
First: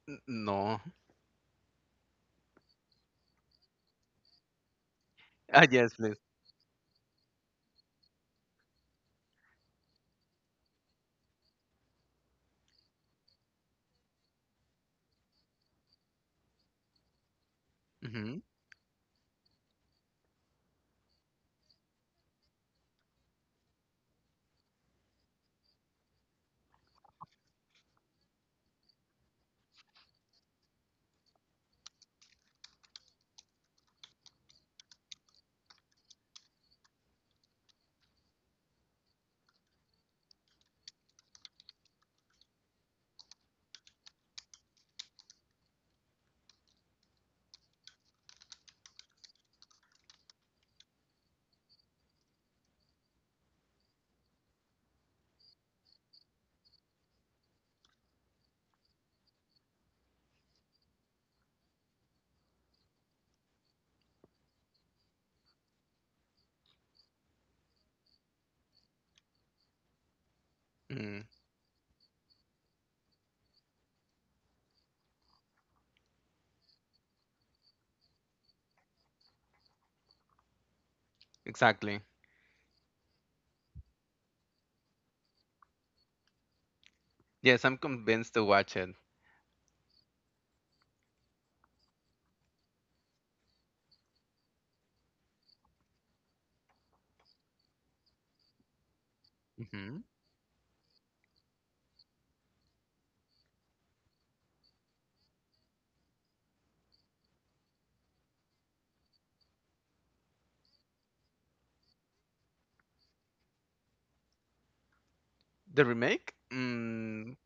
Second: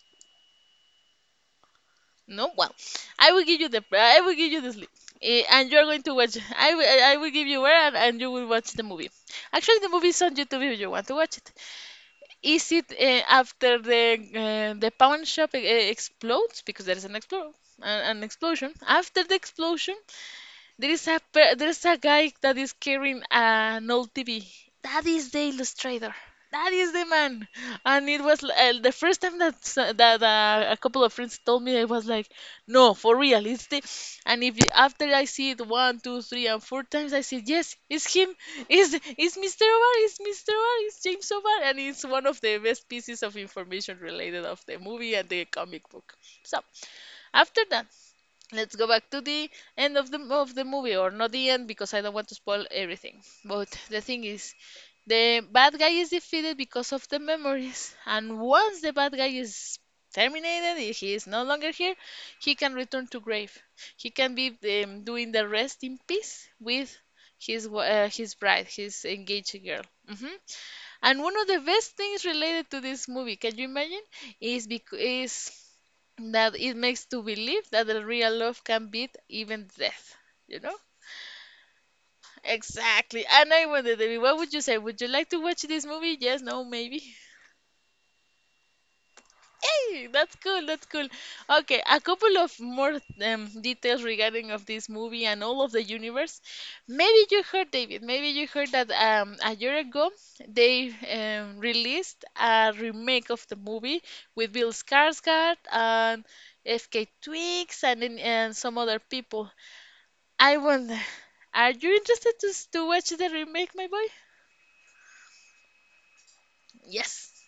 Speaker 1: No. [LAUGHS]
Speaker 2: No, well, I will give you the sleep. Eh,
Speaker 1: Ah,
Speaker 2: and you're
Speaker 1: yes,
Speaker 2: going to
Speaker 1: please.
Speaker 2: watch. I will give you where, and you will watch the movie. Actually, the movie is on YouTube if you want to watch it. Is it after the pawn shop explodes, because there is an
Speaker 1: Mhm.
Speaker 2: explosion? After the explosion, there is a per there is a guy that is carrying an old TV. That is the illustrator. That is the man. And it was, the first time that a couple of friends told me, I was like, no, for real, it's the. And if you- after I see it one, two, three, and four times, I said, yes, it's him. It's Mr. Obar. It's Mr. Obar. It's James Obar, and it's one of the best pieces of information related of the movie and the comic book. So, after that, let's go back to the end of the movie, or not the end, because I don't want to spoil everything. But the thing is, the bad guy is defeated because of the memories, and once the bad guy is terminated, he is no longer here. He can return to grave. He can be, doing the rest in peace with his bride, his engaged girl. Hmm. And
Speaker 1: Mm.
Speaker 2: one of the best things related to this movie, can you imagine, is because is, that it makes to believe that the real love can beat even death. You know?
Speaker 1: Exactly.
Speaker 2: Exactly. And I wonder, Debbie, what would you say? Would you like to watch this movie? Yes, no, maybe. [LAUGHS]
Speaker 1: Yes, I'm convinced to watch it.
Speaker 2: Hey, that's cool. That's cool. Okay, a couple of more details regarding of this movie and all of the universe. Maybe you heard, David. Maybe you heard that a year
Speaker 1: Mhm.
Speaker 2: ago they released a remake of the movie with Bill Skarsgård and FK Twigs and some other people. I wonder, are you interested to, to watch the remake, my boy?
Speaker 1: The remake?
Speaker 2: Yes.
Speaker 1: Mm.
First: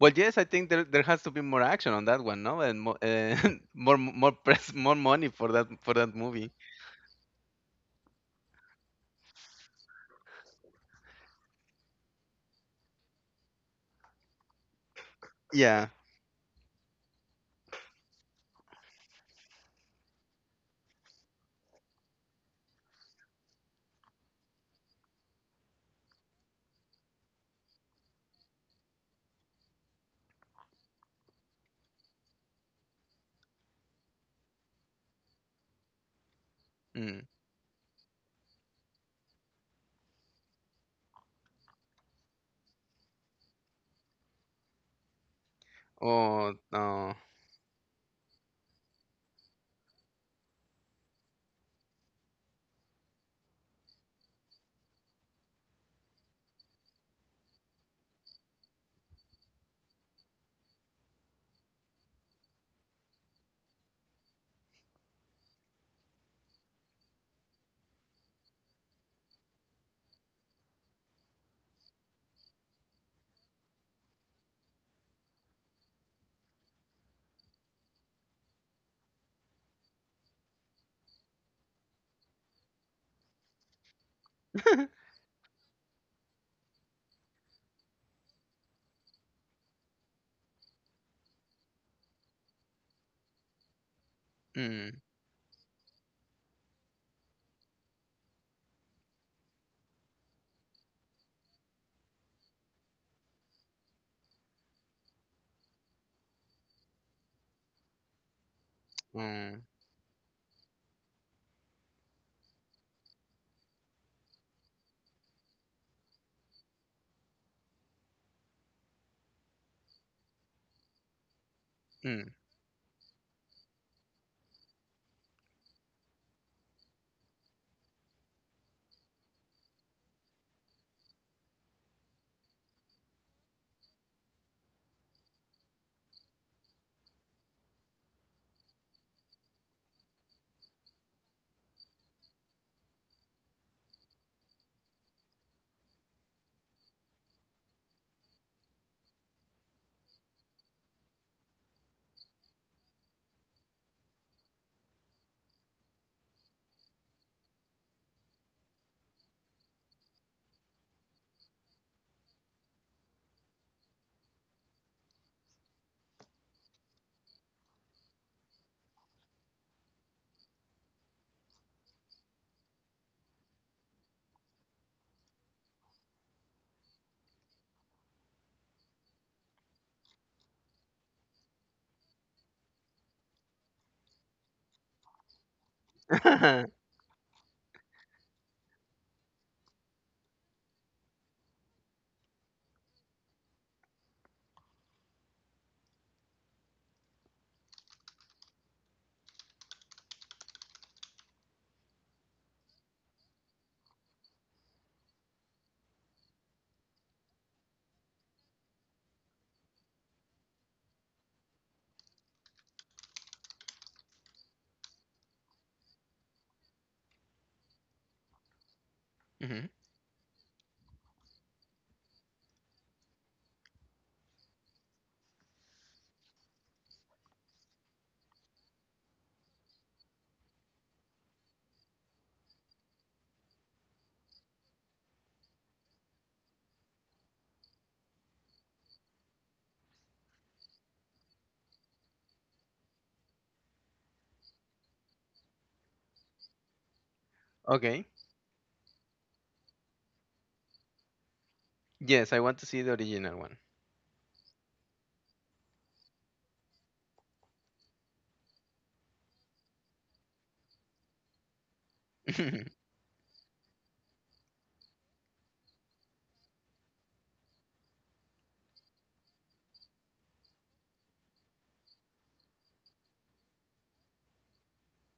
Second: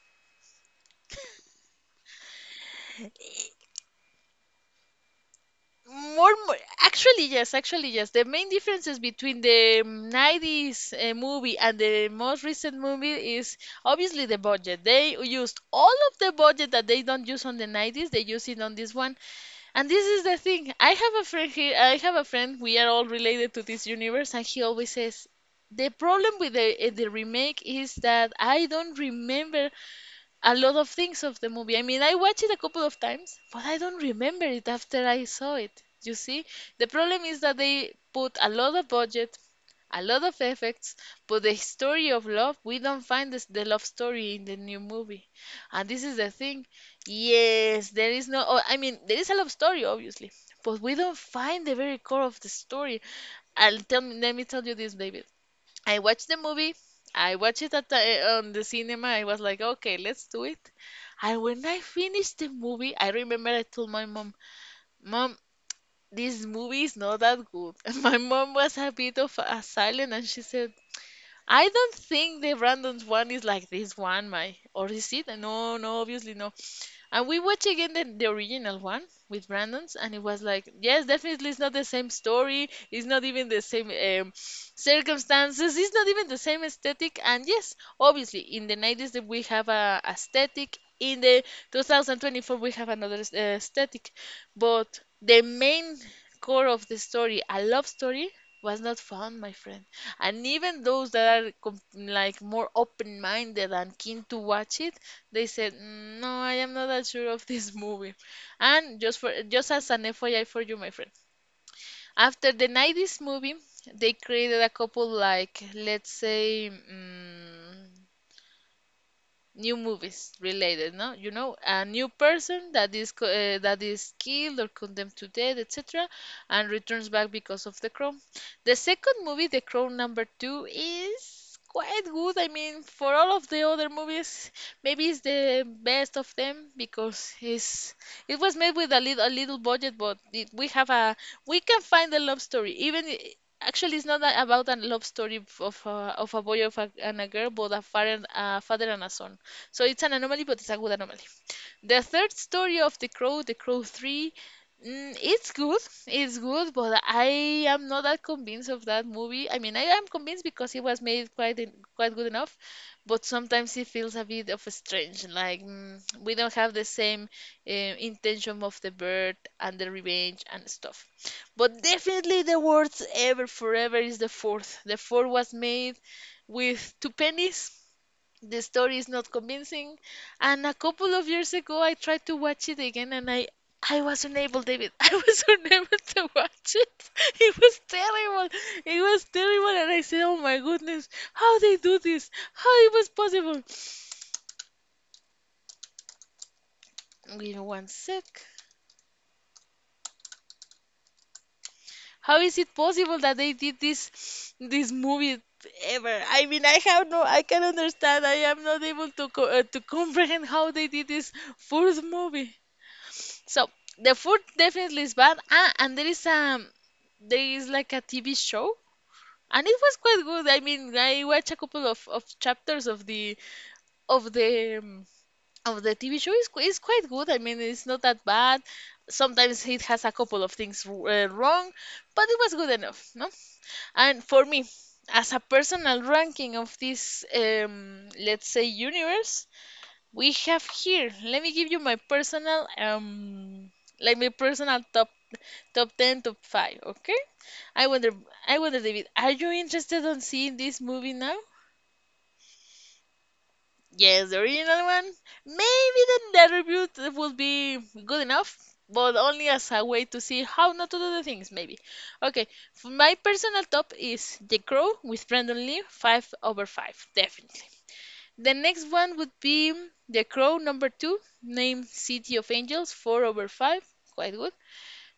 Speaker 1: Well, yes, I think there has to be more action on that one, no? And more [LAUGHS] more press more money for that
Speaker 2: More,
Speaker 1: movie.
Speaker 2: more, actually, yes, actually, yes. The main differences between the 90s movie and the most recent movie is obviously the budget. They used
Speaker 1: Yeah.
Speaker 2: all of the budget that they don't use on the 90s, they use it on this one. And this is the thing. I have a friend here, I have a friend, we are all related to this universe, and he always says, the problem with the remake is that I don't remember a lot of things of the movie. I mean, I watched it a couple of times, but I don't remember it after I saw it. You see, the
Speaker 1: Mm.
Speaker 2: problem is that they put a lot of budget, a lot of effects, but the story of love, we don't find this, the love story in the new movie. And this is the
Speaker 1: Oh
Speaker 2: thing.
Speaker 1: no.
Speaker 2: Yes, there is no, oh, I mean, there is a love story, obviously, but we don't find the very core of the story. And tell me, let me tell you this, David. I watched the movie. I watched it at on the cinema. I was like, okay, let's do it. And when I finished the movie, I remember I told my mom, "Mom, this movie is not that good." [LAUGHS] And my mom was a bit of a silent, and she said, "I don't think the Brandon's one is like this one, my. Or is it? No, no, obviously no." And we watched again the original one with Brandon's, and it was like, yes, definitely it's not the same story. It's not even the same
Speaker 1: [LAUGHS]
Speaker 2: circumstances. It's not even the same aesthetic. And yes, obviously, in the 90s that we have a aesthetic. In the 2024 we have another aesthetic,
Speaker 1: Mm.
Speaker 2: but the main core of the story, a love story, was not found, my friend. And even those that are like more open-minded and keen to watch it, they said, "Mm, no, I am not that sure of this movie." And just for
Speaker 1: Mm.
Speaker 2: just as an FYI for you, my friend, after the '90s movie, they created a couple, like, let's say, mm, new movies related, no? You know, a new
Speaker 1: Mm.
Speaker 2: person that is that is killed or condemned to death, etc., and returns back because of The crown. The second movie, The crown number two, is quite good. I mean, for all of the other movies, maybe it's the best of them because it's it was made with a little budget, but it, we have a we can find a love story even. Actually, it's not about a love story of a boy and a girl, but a father, a father and a son. So it's an anomaly, but it's a good anomaly. The third story of The Crow, The Crow 3, it's good. It's good, but I am not that convinced of that movie. I mean, I am convinced because it was made quite good enough, but sometimes it feels a bit of a strange. Like we don't have the same intention of the bird and the revenge and stuff. But definitely the worst ever forever is the fourth. The fourth was made with two pennies, the story is not convincing. And a couple of years ago, I tried to watch it again and I was unable, David. [LAUGHS] I was unable to watch
Speaker 1: [LAUGHS]
Speaker 2: it. [LAUGHS] It was terrible. It was terrible. And I said, oh my goodness, how they do this? How it was possible? [SNIFFS] Wait one sec. How is it possible that they did this movie ever? I mean, I have no, I can understand. I am not able to to [LAUGHS] comprehend how they did this fourth movie. So the food definitely is bad. Ah, and there is like a TV show, and
Speaker 1: Mhm.
Speaker 2: it was quite good. I mean, I watched a couple of chapters of the of the of the TV show. It's quite good. I mean, it's not that bad. Sometimes it has a couple of things wrong, but it was good enough, no? And for me, as a personal ranking of this let's say universe, we have here. Let me give you my personal like my personal Top 10, top 5, okay? I
Speaker 1: Okay.
Speaker 2: wonder, I wonder, David, are you interested on seeing this movie now?
Speaker 1: Yes, I want to see the original one.
Speaker 2: Yes, the original one. Maybe the would be good enough, but only as a way to see how not to do the things, maybe. Okay,
Speaker 1: [LAUGHS]
Speaker 2: my personal top is The Crow with Brandon Lee, 5 over 5, definitely. The next one would be The Crow number 2, named City of Angels, 4 over 5, quite good.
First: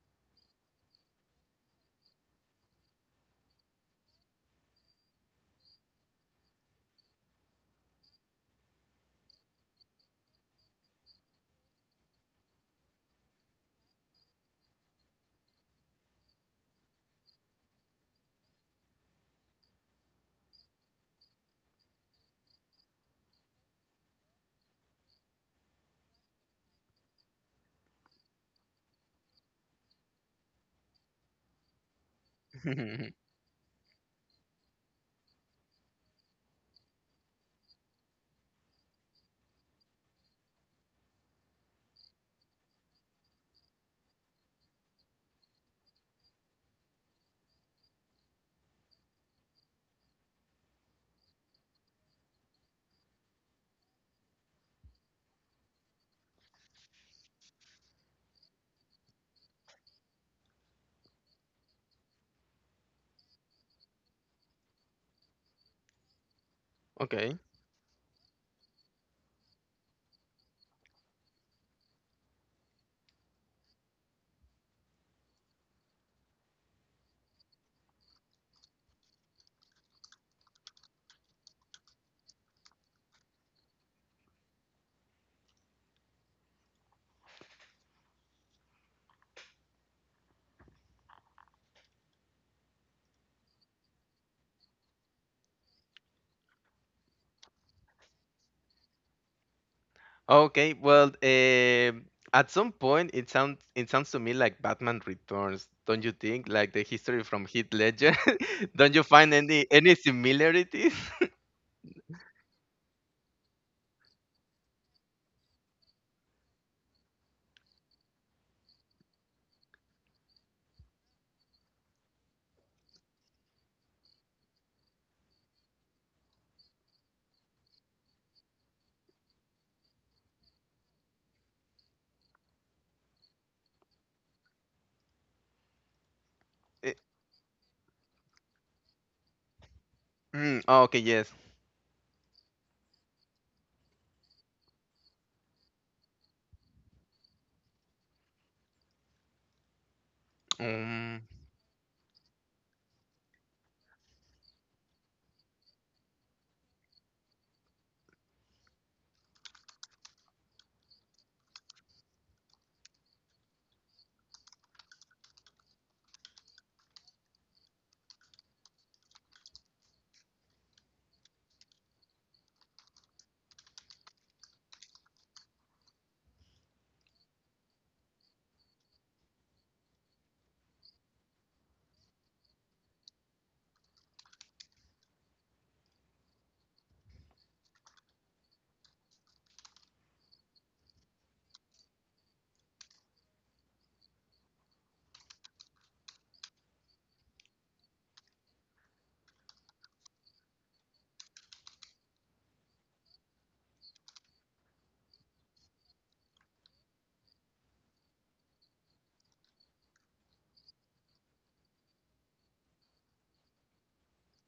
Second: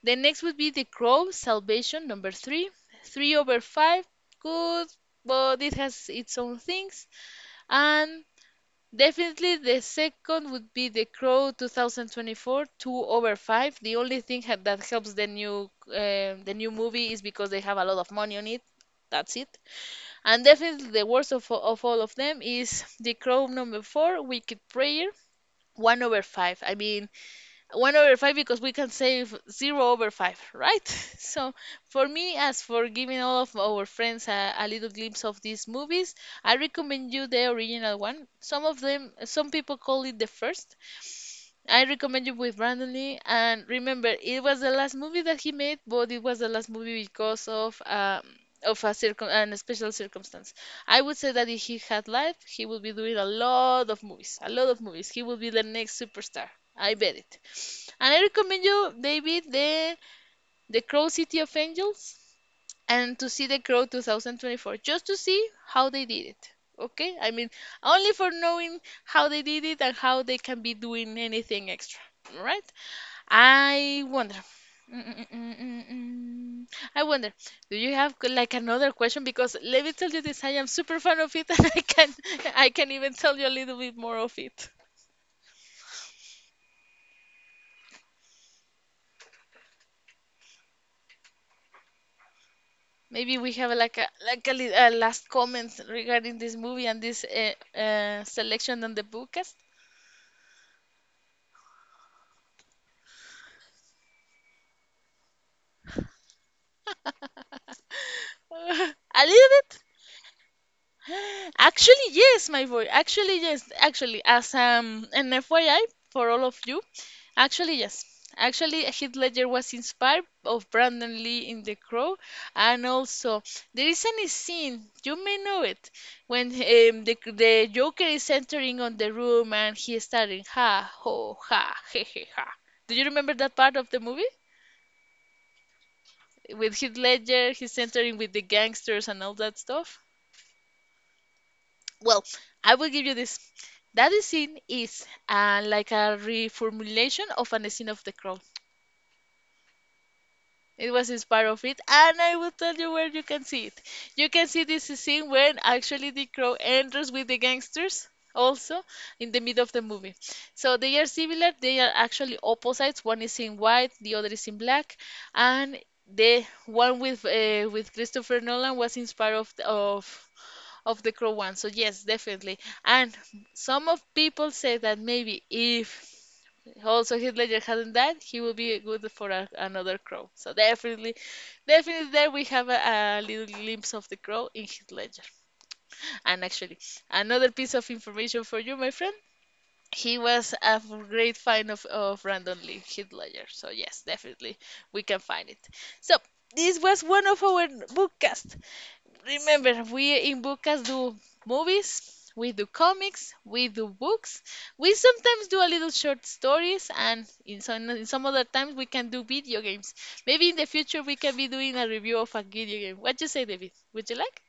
Speaker 2: The next would be the Grove Salvation number three. Three over five, good, but it has its own things. And definitely the second would be the Crow 2024, two over five. The only thing that helps the new the new movie is because they have a lot of money on it. That's it. And definitely the worst of all of them is the Crow number four, Wicked Prayer, one over five. I mean, 1 over 5 because we can save 0 over 5, right? [LAUGHS] So for me, as for giving all of our friends a little glimpse of these movies, I recommend you the original one. Some of them, some people call it the first, I recommend you with Brandon Lee. And remember, it was the last movie that he made, but it was the last movie because of a circum an special circumstance. I would say that if he had life, he would be doing a lot of movies, a lot of movies. He would be the next superstar. I bet it. And I recommend you, David, the Crow City of Angels and to see the Crow 2024, just to see how they did it. Okay? I
Speaker 1: Okay.
Speaker 2: mean, only for knowing how they did it and how they can be doing anything extra. Right? I wonder. Mm-mm-mm-mm-mm. I wonder, do you have like another question? Because let me tell you this, I am super fan of it, [LAUGHS] and I can even tell you a little bit more of it. Maybe we have like a last comment regarding this movie and this selection on the bookcast.
Speaker 1: Okay. Well, at some point, it sounds to me like Batman Returns, don't you think? Like the
Speaker 2: [LAUGHS]
Speaker 1: history from Heath Ledger. [LAUGHS] Don't
Speaker 2: [LAUGHS]
Speaker 1: you
Speaker 2: a
Speaker 1: find
Speaker 2: little
Speaker 1: any
Speaker 2: bit.
Speaker 1: any similarities? [LAUGHS]
Speaker 2: Actually, yes, my boy. Actually, yes. Actually, as an FYI for all of you, actually, yes. Actually, Heath Ledger was inspired of Brandon Lee in The Crow, and also there is any scene you may know it when the Joker is entering on the room and he is starting ha ho ha he ha. Do you remember that part of the movie with
Speaker 1: Eh,
Speaker 2: Heath Ledger? He's entering with the gangsters and all that stuff.
Speaker 1: oh, okay. Yes.
Speaker 2: Well, I will give you this. That scene is like a reformulation of an scene of the crow. It was
Speaker 1: Um,
Speaker 2: inspired of it, and I will tell you where you can see it. You can see this scene when actually the crow enters with the gangsters, also in the middle of the movie. So they are similar, they are actually opposites. One is in white, the other is in black, and the one with Christopher Nolan was inspired of of the crow one. So yes, definitely. And some of people say that maybe if also Heath Ledger hadn't died, he would be good for another crow. So definitely, definitely there we have a little glimpse of the crow in Heath Ledger. And actually, another piece of information for you, my friend. He was a great fan of Brandon Lee, Heath Ledger. So yes, definitely we can find it. So this was one of our bookcasts. Remember, we in Bucas do movies, we do comics, we do books, we sometimes do a little short stories, and in some other times we can do video games. Maybe in the future we can be doing a review of a video game. What you say, David? Would you like?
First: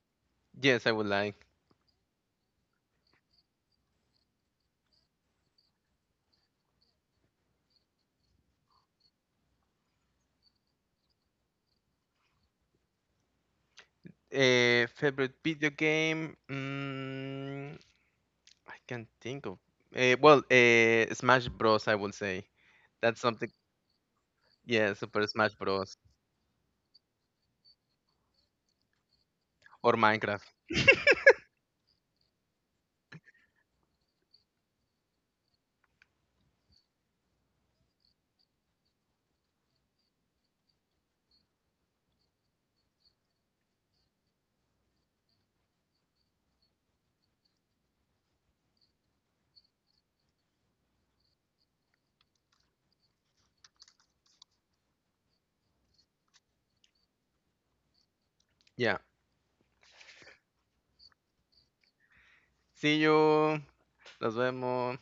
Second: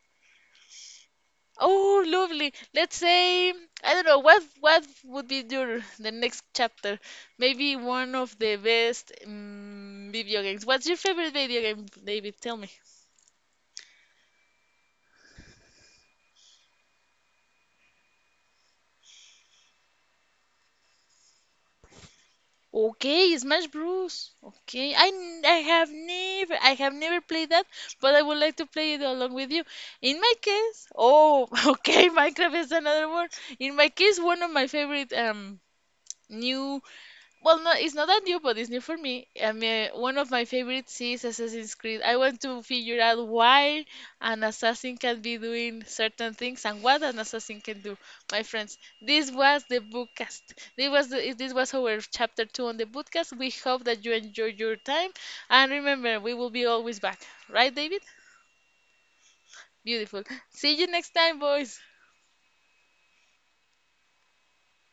Speaker 1: yes, I would like.
Speaker 2: Oh, lovely. Let's say I don't know what would be your the next chapter. Maybe one of the best video games. What's your favorite video game, David? Tell me.
Speaker 1: A favorite video game? I can't think of. Well, Smash Bros. I would say. That's
Speaker 2: Okay,
Speaker 1: something.
Speaker 2: Smash Bros. Okay,
Speaker 1: Yeah, Super Smash Bros.
Speaker 2: I have never played that, but I would like to play it along with you.
Speaker 1: Or
Speaker 2: In my
Speaker 1: Minecraft.
Speaker 2: case, oh, [LAUGHS] okay, Minecraft is another one. In my case, one of my favorite new well, no, it's not that new, but it's new for me. I mean, one of my favorites is Assassin's Creed. I want to figure out why an assassin can be doing certain things and what an assassin can do. My friends, this was the bookcast. This was our chapter two on the bookcast. We hope that you enjoyed your time, and remember, we will be always back, right, David?
Speaker 1: Yeah.
Speaker 2: Beautiful. See you next time, boys.
Speaker 1: See you. Nos vemos.